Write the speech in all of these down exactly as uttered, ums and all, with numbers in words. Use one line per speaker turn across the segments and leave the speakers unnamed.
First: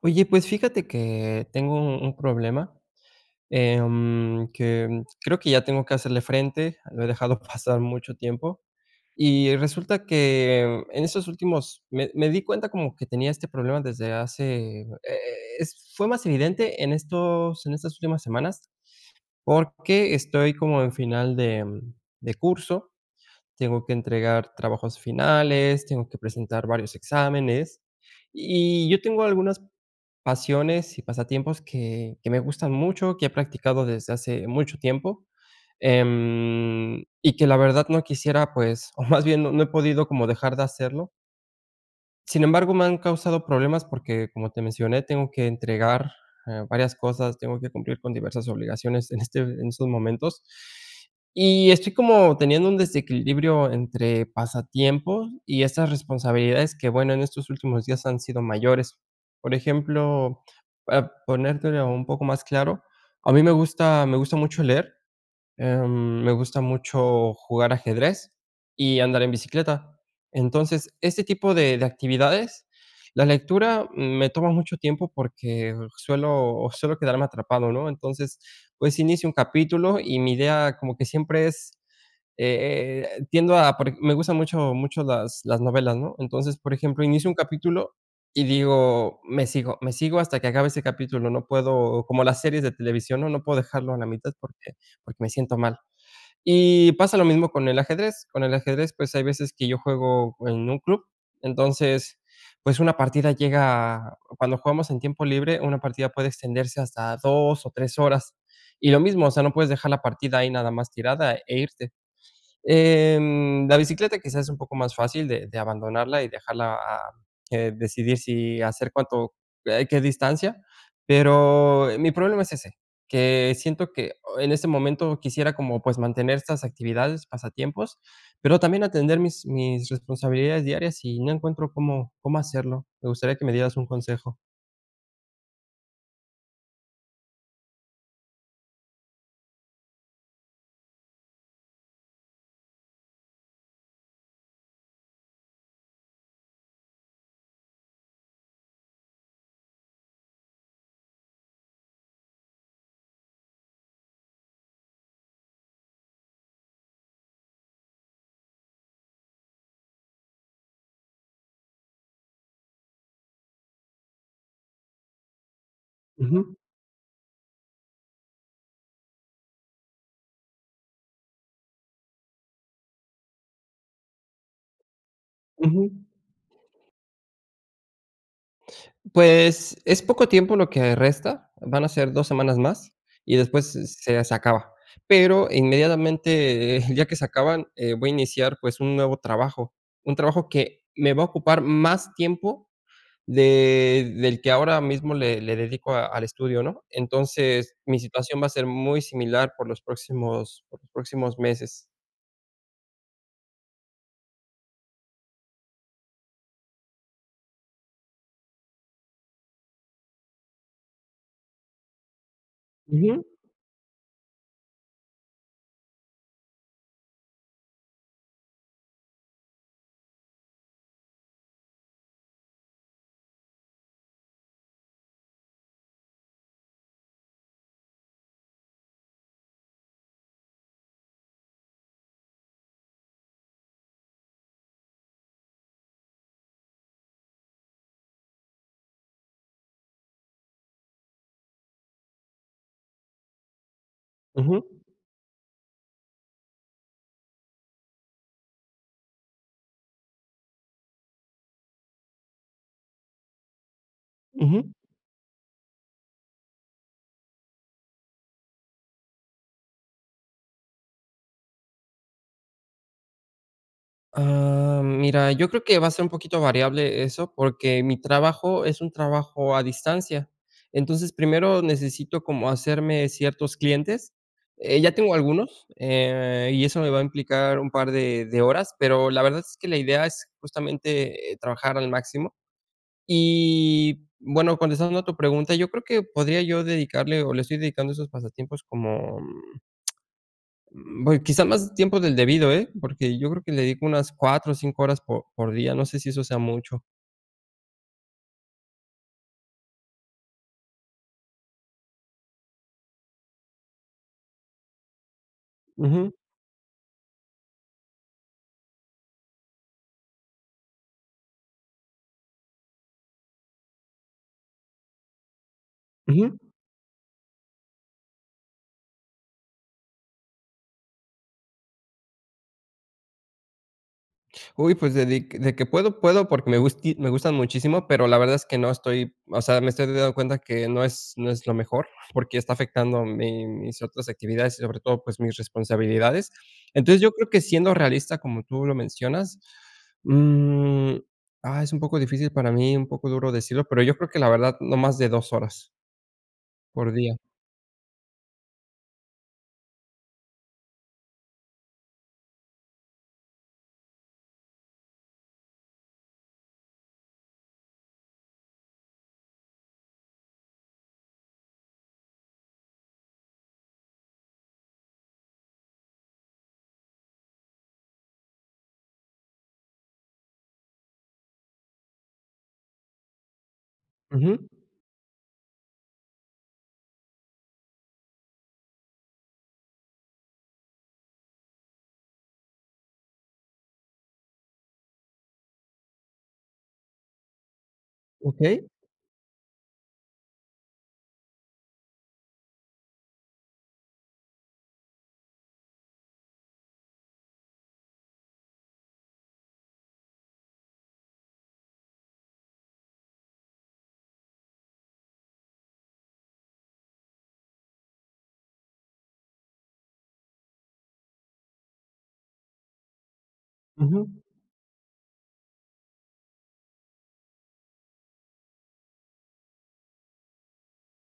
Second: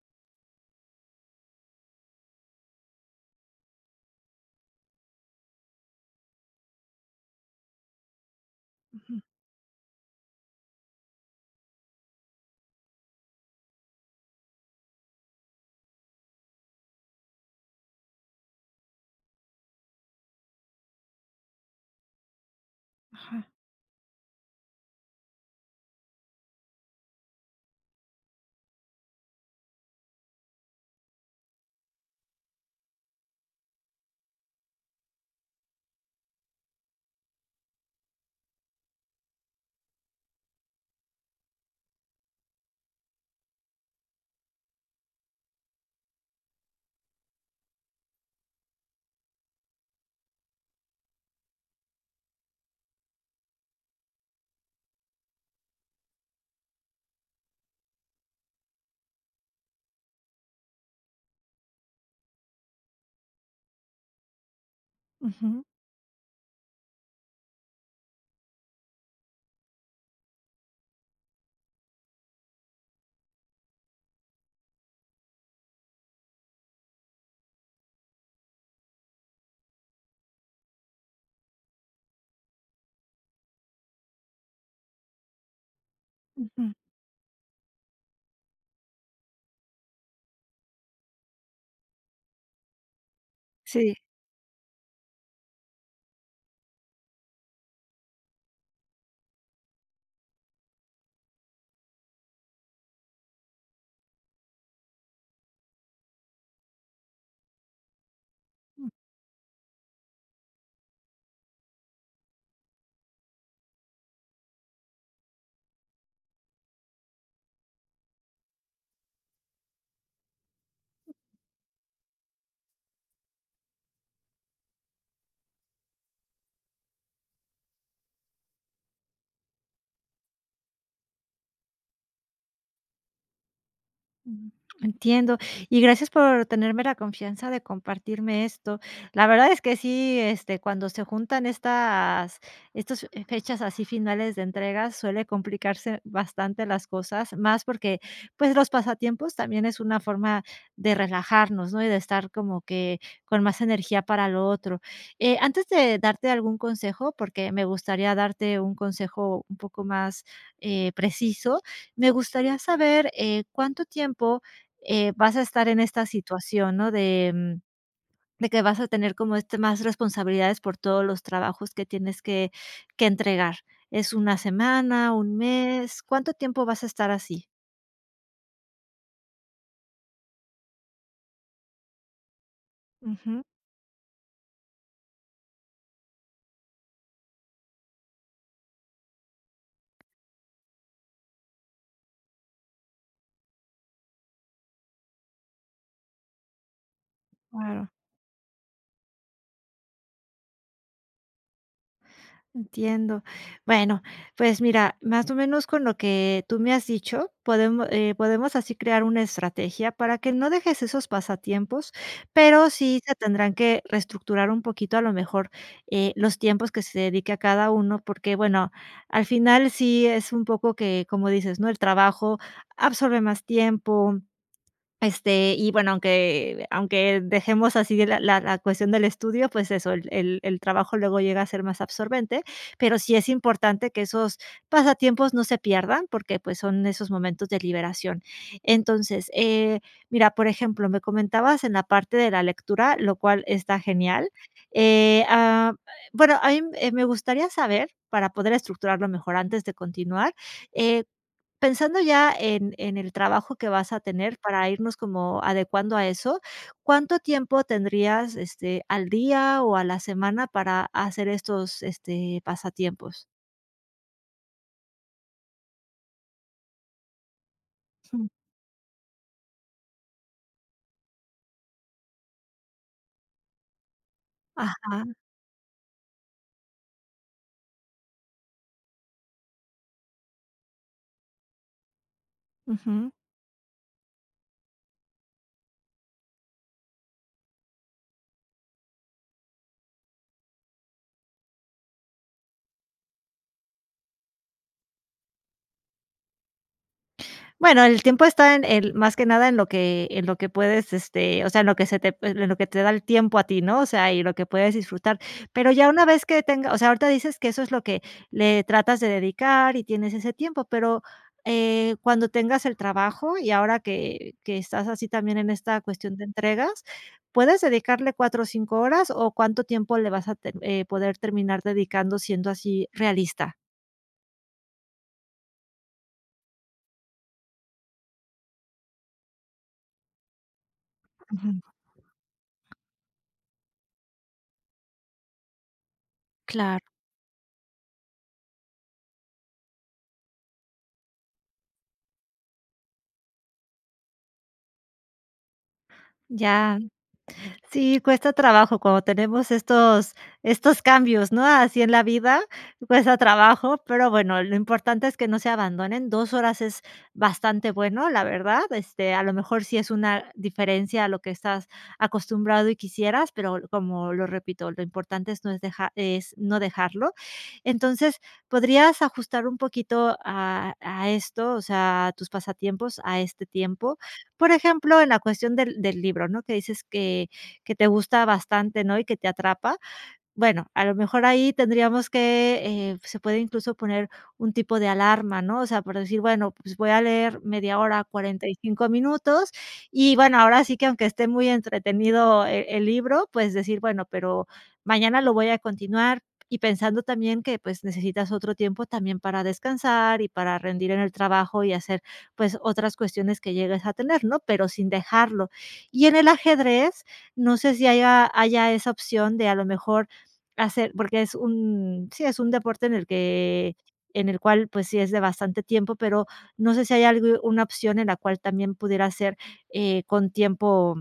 Oye, pues fíjate que tengo un un problema, eh, mm, que creo que ya tengo que hacerle frente. Lo he dejado pasar mucho tiempo
Ujú.
y resulta que en estos últimos me me di cuenta como que tenía este problema desde hace, eh, es fue más evidente en estos en estas últimas semanas, porque estoy como en final de de curso.
Ajá.
Tengo que entregar trabajos finales. Tengo que presentar varios exámenes, y y yo tengo algunas pasiones y pasatiempos que que me gustan mucho, que he practicado desde hace mucho tiempo, em, y que la verdad no quisiera, pues, o más bien no he podido como dejar de hacerlo. Sin embargo, me han causado problemas porque como te mencioné, tengo que entregar, eh, varias cosas. Tengo que cumplir con diversas obligaciones en este en estos momentos. Y estoy como teniendo un desequilibrio entre pasatiempos y estas responsabilidades, que bueno, en estos últimos días han sido mayores. Por ejemplo, para ponértelo un poco más claro. A mí me gusta, me gusta mucho leer,
Ujú.
eh, me gusta mucho jugar ajedrez y andar en bicicleta. Entonces, este tipo de de actividades, la lectura me toma mucho tiempo porque suelo suelo quedarme atrapado, ¿no?, entonces, pues, inicio un capítulo y mi idea como que siempre es, eh eh eh, tiendo a porque me gustan mucho, mucho las las novelas, ¿no?, entonces,
Ujú.
por ejemplo, inicio un capítulo y digo: "Me sigo, me sigo hasta que acabe ese capítulo", no puedo como las series de televisión, ¿no?, no puedo dejarlo
Sí.
a la mitad porque porque me siento mal, y pasa lo mismo con el ajedrez, con el ajedrez, pues, hay veces que yo juego en un club, entonces, pues, una partida llega cuando jugamos en tiempo libre, una partida puede extenderse hasta dos o tres horas.
Uh.
Y lo mismo, o sea, no puedes dejar la partida ahí nada más tirada e irte. Eh, mm, la bicicleta, quizás es un poco más fácil de de abandonarla y dejarla, ah, ah, que decidir si hacer cuánto, eh, qué distancia. Pero, eh, mi problema es ese, que siento que o en este momento quisiera como, pues, mantener estas actividades, pasatiempos, pero también atender mis mis responsabilidades diarias, y no encuentro cómo cómo hacerlo. Me gustaría que me dieras un consejo.
Ujú. Entiendo, y gracias por tenerme la confianza de compartirme esto. La verdad es que sí, este, cuando se juntan estas estas, eh, fechas así finales de entrega suele complicarse bastante las cosas más porque, pues, los pasatiempos también es una forma de relajarnos, ¿no?, y de estar como que con más energía para lo otro. Eh, antes de darte algún consejo porque me gustaría darte un consejo un poco más, eh, preciso. Me gustaría saber, eh, ¿cuánto tiempo, eh, vas a estar en esta
Ujú.
situación?, ¿no?, de, mm, de que vas a tener como, este, más responsabilidades por todos los trabajos que tienes que que entregar, es una semana, un mes.
Ujú.
¿Cuánto tiempo vas a estar así?
Pues, es poco tiempo lo que resta, van a ser dos semanas más y
Ujú.
después se se se acaba, pero inmediatamente, eh, el día que se acaban, eh, voy a iniciar, pues, un nuevo trabajo, un trabajo que me va a ocupar más tiempo de, del que ahora mismo le le dedico a al estudio, ¿no?, entonces
Claro.
mi situación va a ser muy similar por los próximos por los próximos meses.
Entiendo, bueno, pues mira, más o menos con lo que tú me has dicho, podemos, eh, podemos así crear una estrategia para que no dejes esos pasatiempos, pero sí se
Ujú.
tendrán que reestructurar un poquito, a lo mejor, eh, los tiempos que se dedique a cada uno porque bueno, al final sí es un poco que como dices, ¿no?, el trabajo absorbe más tiempo, este, y bueno, aunque aunque dejemos así la la la cuestión del estudio, pues eso, el el el trabajo luego llega a ser más absorbente, pero sí es importante que esos pasatiempos no se pierdan porque, pues, son esos momentos de liberación, entonces, eh, mira, por ejemplo, me comentabas en la parte de la lectura, lo cual está genial,
Ujú.
eh ah eh, bueno, ahí me gustaría saber para poder estructurarlo mejor antes de continuar, eh, pensando ya en en el trabajo que vas a tener para
Ujú.
irnos como adecuando a eso, ¿cuánto tiempo tendrías, este, al día o a la semana para hacer estos, este, pasatiempos?
Ah, mira, yo creo que va a ser un poquito variable eso porque mi
Jum.
trabajo es un trabajo a distancia, entonces primero necesito como hacerme ciertos clientes, eh, ya
Ajá.
tengo algunos, eh, y eso me va a implicar un par de de horas, pero la verdad es que la idea es justamente trabajar al máximo,
Ujú.
y bueno, contestando a tu pregunta, yo creo que podría yo dedicarle o le estoy dedicando esos pasatiempos como mm mm, voy, quizá más tiempo del debido, eh, porque yo creo que le dedico unas cuatro o cinco horas por por día, no sé si eso sea mucho.
Bueno, el tiempo está en el más que nada en lo que en lo que puedes, este, o sea, en lo que se te en lo que te da el tiempo a ti, ¿no?, o sea, y lo que puedes disfrutar, pero ya una
Ujú.
vez que tenga o sea, ahorita dices que eso es lo que, le tratas de dedicar y tienes ese tiempo, pero, eh, cuando tengas el trabajo y ahora que que estás así también en esta cuestión de
Ujú.
entregas, ¿puedes dedicarle cuatro o cinco horas?, o, ¿cuánto tiempo le vas a te eh, poder terminar dedicando siendo así realista?
Uy, pues de dic de que puedo puedo porque me gusti me gustan muchísimo, pero la verdad es que no estoy o sea, me estoy dando cuenta que no es no es lo
Ujú.
mejor porque está afectando mi mis otras actividades y sobre todo, pues mis responsabilidades.
Claro.
Entonces yo creo que siendo realista como tú lo mencionas, mm, ah es un poco difícil para mí, un poco duro decirlo, pero yo creo que la verdad, no más de dos horas.
Ya.
Por día.
Sí, cuesta trabajo cuando tenemos estos estos cambios, ¿no?, así en la vida, cuesta trabajo, pero bueno, lo importante es que no se abandonen, dos horas es bastante bueno, la verdad, este a lo mejor sí es una diferencia a lo que estás acostumbrado y quisieras, pero l como lo repito, lo importante es no es deja es no dejarlo, entonces podrías ajustar un poquito a a esto, o sea, a tus pasatiempos a este tiempo,
Ujú.
por ejemplo, en la cuestión del del libro, ¿no?, que dices que que te gusta bastante, ¿no?, y que te atrapa, bueno, a lo mejor ahí tendríamos que eh, se puede incluso poner un tipo de alarma, ¿no?, o sea, por decir bueno, pues voy a leer media hora, cuarenta y
Okey.
cinco minutos y bueno, ahora sí que aunque esté muy entretenido e el libro, pues decir: "Bueno, pero mañana lo voy a continuar", y pensando también que pues necesitas otro tiempo también para descansar y para rendir en el trabajo y hacer, pues otras cuestiones que llegues a tener, ¿no?, pero sin dejarlo. Y en el ajedrez, no sé si haya haya esa opción de a lo mejor hacer porque es un sí, es un deporte en el que
Ujú.
en el cual pues sí es de bastante tiempo, pero no sé si haya algu una opción en la cual también pudiera ser, eh, con tiempo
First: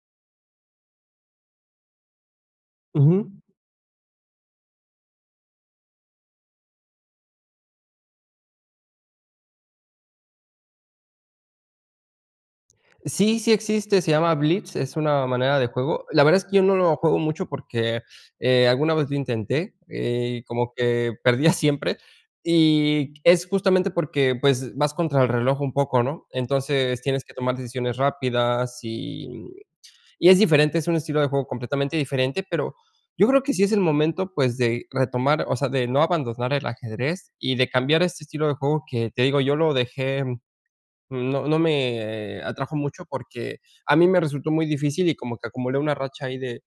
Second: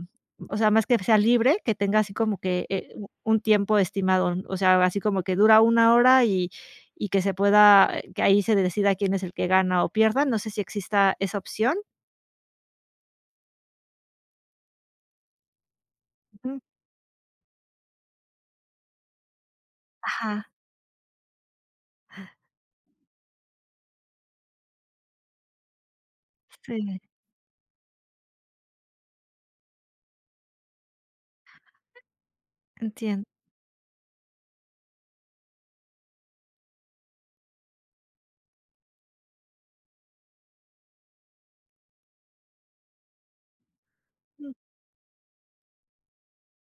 o sea, más que sea libre, que tenga así como que, eh, u
Ujú.
un tiempo estimado, o sea, así como que dura una hora y y que se pueda que ahí se decida quién es el que gana o pierda, no sé si exista esa opción.
Sí, sí existe, se llama Blitz, es una manera de juego, la verdad es que yo
Ujú.
no lo juego mucho porque, eh, alguna vez lo intenté, eh,
Ajá.
como que perdía siempre y es justamente porque, pues, vas contra el reloj un poco, ¿no?,
Sí.
entonces tienes que tomar decisiones rápidas y y es diferente, es un estilo de juego completamente diferente, pero,
Entiendo.
yo creo que sí es el momento, pues, de retomar, o sea, de no abandonar el ajedrez y de cambiar este estilo de juego que te digo, yo lo dejé, no no me atrajo mucho porque a mí me resultó
Sí.
muy difícil y como que acumulé una racha ahí de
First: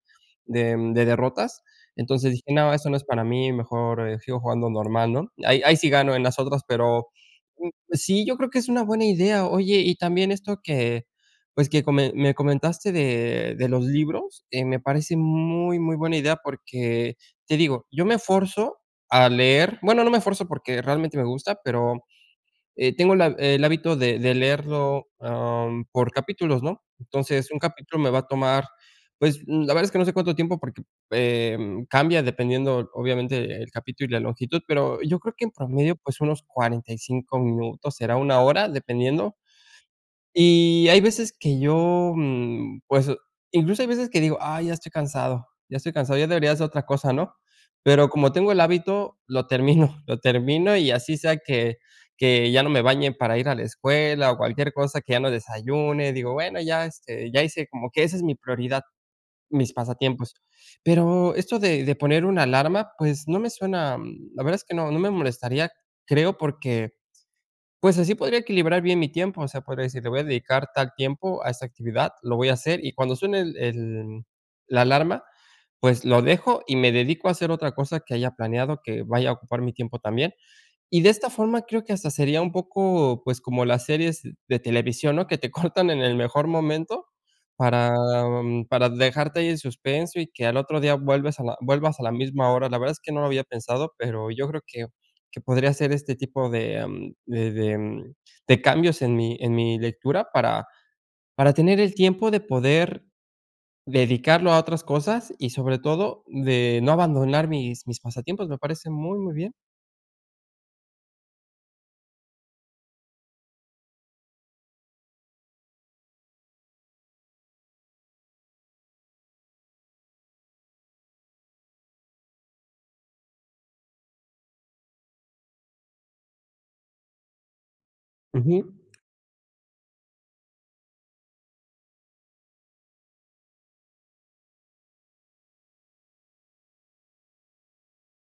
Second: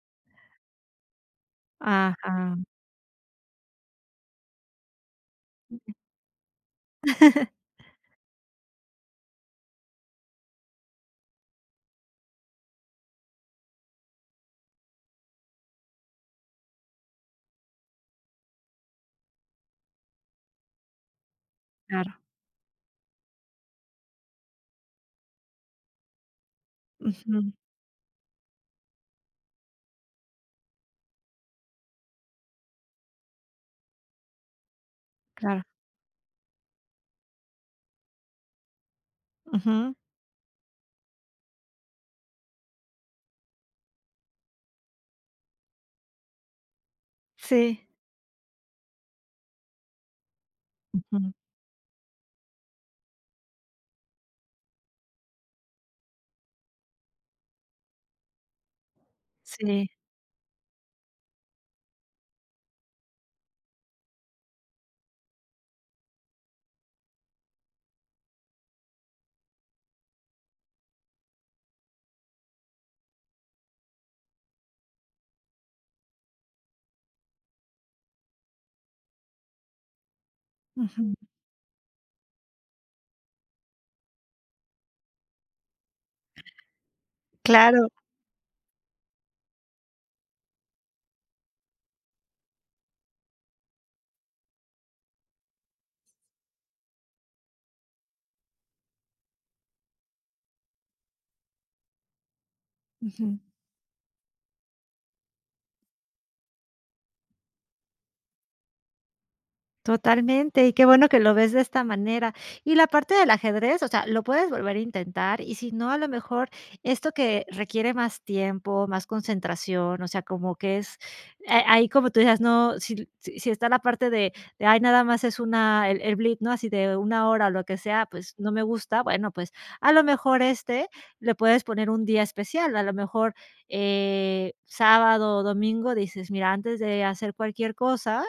de de derrotas, entonces dije:
Ajá.
"No, eso no es para mí, mejor, sigo jugando normal", ¿no?, ahí ahí sí gano en las otras, pero, sí, yo creo que es una buena idea, oye, y también esto que, pues, que com me comentaste de de los libros, eh, me parece muy, muy buena idea porque te digo, yo me esfuerzo a leer, bueno, no me esfuerzo porque realmente me gusta, pero,
Claro.
eh, tengo la el hábito de de leerlo, am, por capítulos, ¿no?, entonces
Ujú.
un capítulo me va a tomar, pues, la verdad es que no sé cuánto tiempo porque, eh, cambia dependiendo obviamente el capítulo y la longitud, pero yo creo que en
Claro.
promedio, pues, unos cuarenta y cinco minutos será una hora dependiendo,
Ujú.
y hay veces que yo, mm, pues, incluso hay veces que digo: "ay, ya estoy cansado ya estoy cansado, ya debería ser otra cosa, ¿no?",
Sí.
pero como tengo el hábito, lo termino, lo termino y así
Ujú.
sea que que ya no me bañe para ir a la escuela o cualquier cosa que ya no desayune, digo bueno, ya, este, ya hice, como que esa es mi prioridad, mis
Sí.
pasatiempos, pero esto de de poner una alarma, pues, no me suena, la verdad es que no no me molestaría, creo, porque, pues, así podría equilibrar bien mi tiempo, o sea, podría decir le voy a dedicar tal tiempo a esta actividad, lo voy a hacer y cuando suene el el la alarma, pues, lo dejo y me dedico a hacer otra cosa que haya planeado que vaya a ocupar mi tiempo también y de
Ujú.
esta forma, creo que hasta sería un poco, pues, como las series de televisión, ¿no?, que te cortan en el mejor momento
Claro.
para para dejarte ahí en suspenso y que al otro día vuelves a la vuelvas a la misma hora, la verdad es que no lo había pensado, pero yo creo que que podría hacer este tipo de de de de cambios en mi en mi lectura para para tener el tiempo de poder,
Ujú.
dedicarlo a otras cosas y sobre todo, de no abandonar mis mis pasatiempos, me parece muy, muy bien.
Totalmente. Y qué bueno que lo ves de esta manera. Y la parte del ajedrez, o sea, lo puedes volver a intentar. Y sí no, a lo mejor esto que, requiere más tiempo, más concentración, o sea, como que es eh, ahí como tú dices no, sí sí sí está la parte de de ay, nada más es una el el blitz, ¿no?, así de una hora o lo que sea, pues, no me
Ujú.
gusta, bueno, pues a lo mejor éste, le puedes poner un día especial. A lo mejor, eh, sábado o domingo, dices: "Mira, antes de hacer cualquier cosa,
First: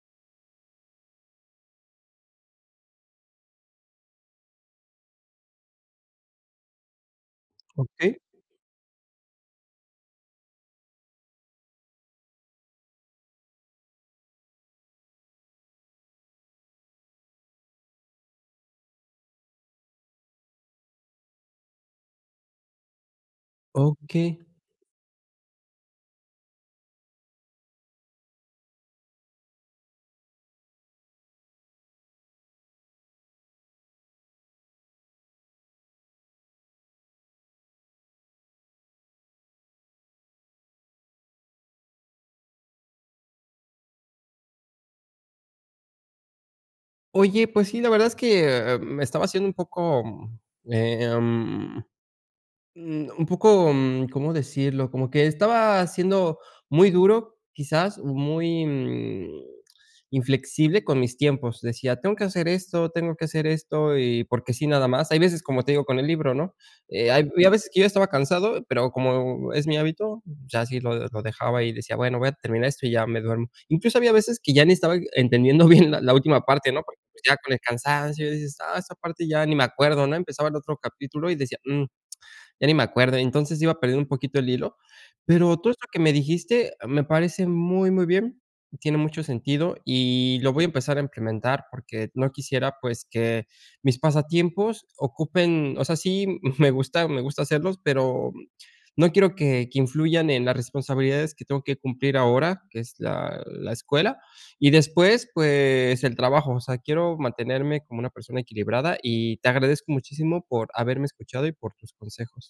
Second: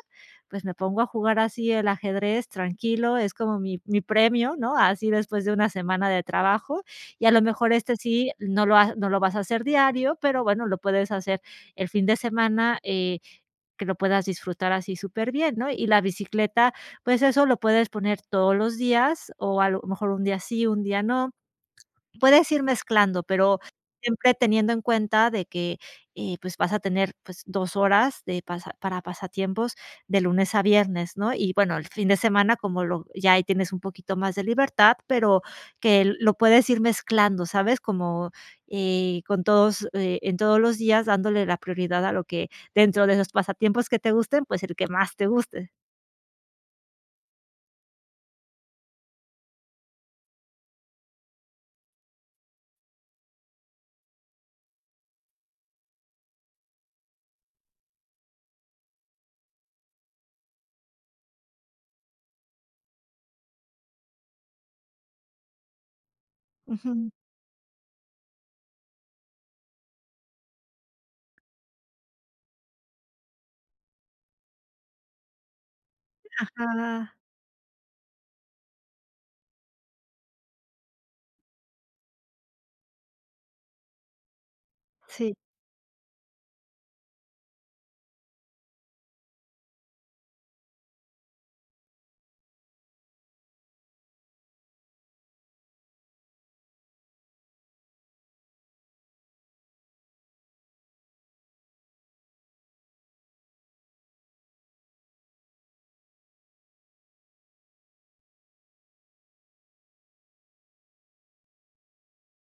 pues me pongo a jugar así, el ajedrez, tranquilo, es como mi mi premio", ¿no?, así, después de una semana de trabajo. Y, a lo mejor este,
Okey.
sí, no lo ha no lo vas a hacer diario, pero bueno, lo puedes hacer el fin de semana, eh, que lo puedas disfrutar así súper bien, ¿no?, y la bicicleta, pues eso lo puedes poner todos los días, o a lo mejor un día sí, un día no. Puedes ir mezclando, pero siempre
Okey.
teniendo en cuenta de que, eh, pues vas a tener, pues dos horas de pasa para pasatiempos de lunes a viernes, ¿no?, y bueno, el fin de semana, como lo ya ahí tienes un poquito más de libertad, pero que lo puedes ir mezclando, ¿sabes?, como eh con todos, eh en todos los días, dándole la prioridad a lo que dentro de los pasatiempos que te gusten, pues el que más te guste.
Oye, pues sí, la verdad es que me estaba haciendo un poco, em, un poco cómo decirlo como que estaba siendo muy duro, quizás muy mm inflexible con mis tiempos decía tengo que hacer esto tengo que hacer esto y porque sí, nada más. Hay veces, como te digo, con el libro ¿no?,
Ujú.
hay a veces que yo estaba cansado, pero como es mi hábito, ya así lo lo dejaba y decía bueno, voy a terminar esto y ya me duermo. Incluso había veces que ya ni estaba entendiendo bien la última parte, no
Ajá.
ya con el cansancio dices ah, esa parte ya ni me acuerdo, ¿no?, empezaba el otro capítulo y decía, mm, ya ni me acuerdo. Entonces iba a perder un poquito el hilo,
Sí.
pero todo esto que me dijiste me parece muy, muy bien. Tiene mucho sentido y lo voy a empezar a implementar porque no quisiera pues que mis pasatiempos ocupen o sea sí, me gusta me gusta hacer pero no quiero que que influyan en las responsabilidades que tengo que cumplir ahora, que es la la escuela y después, pues el trabajo. O sea, quiero mantenerme como una persona equilibrada y te agradezco muchísimo por haberme escuchado y por tus consejos.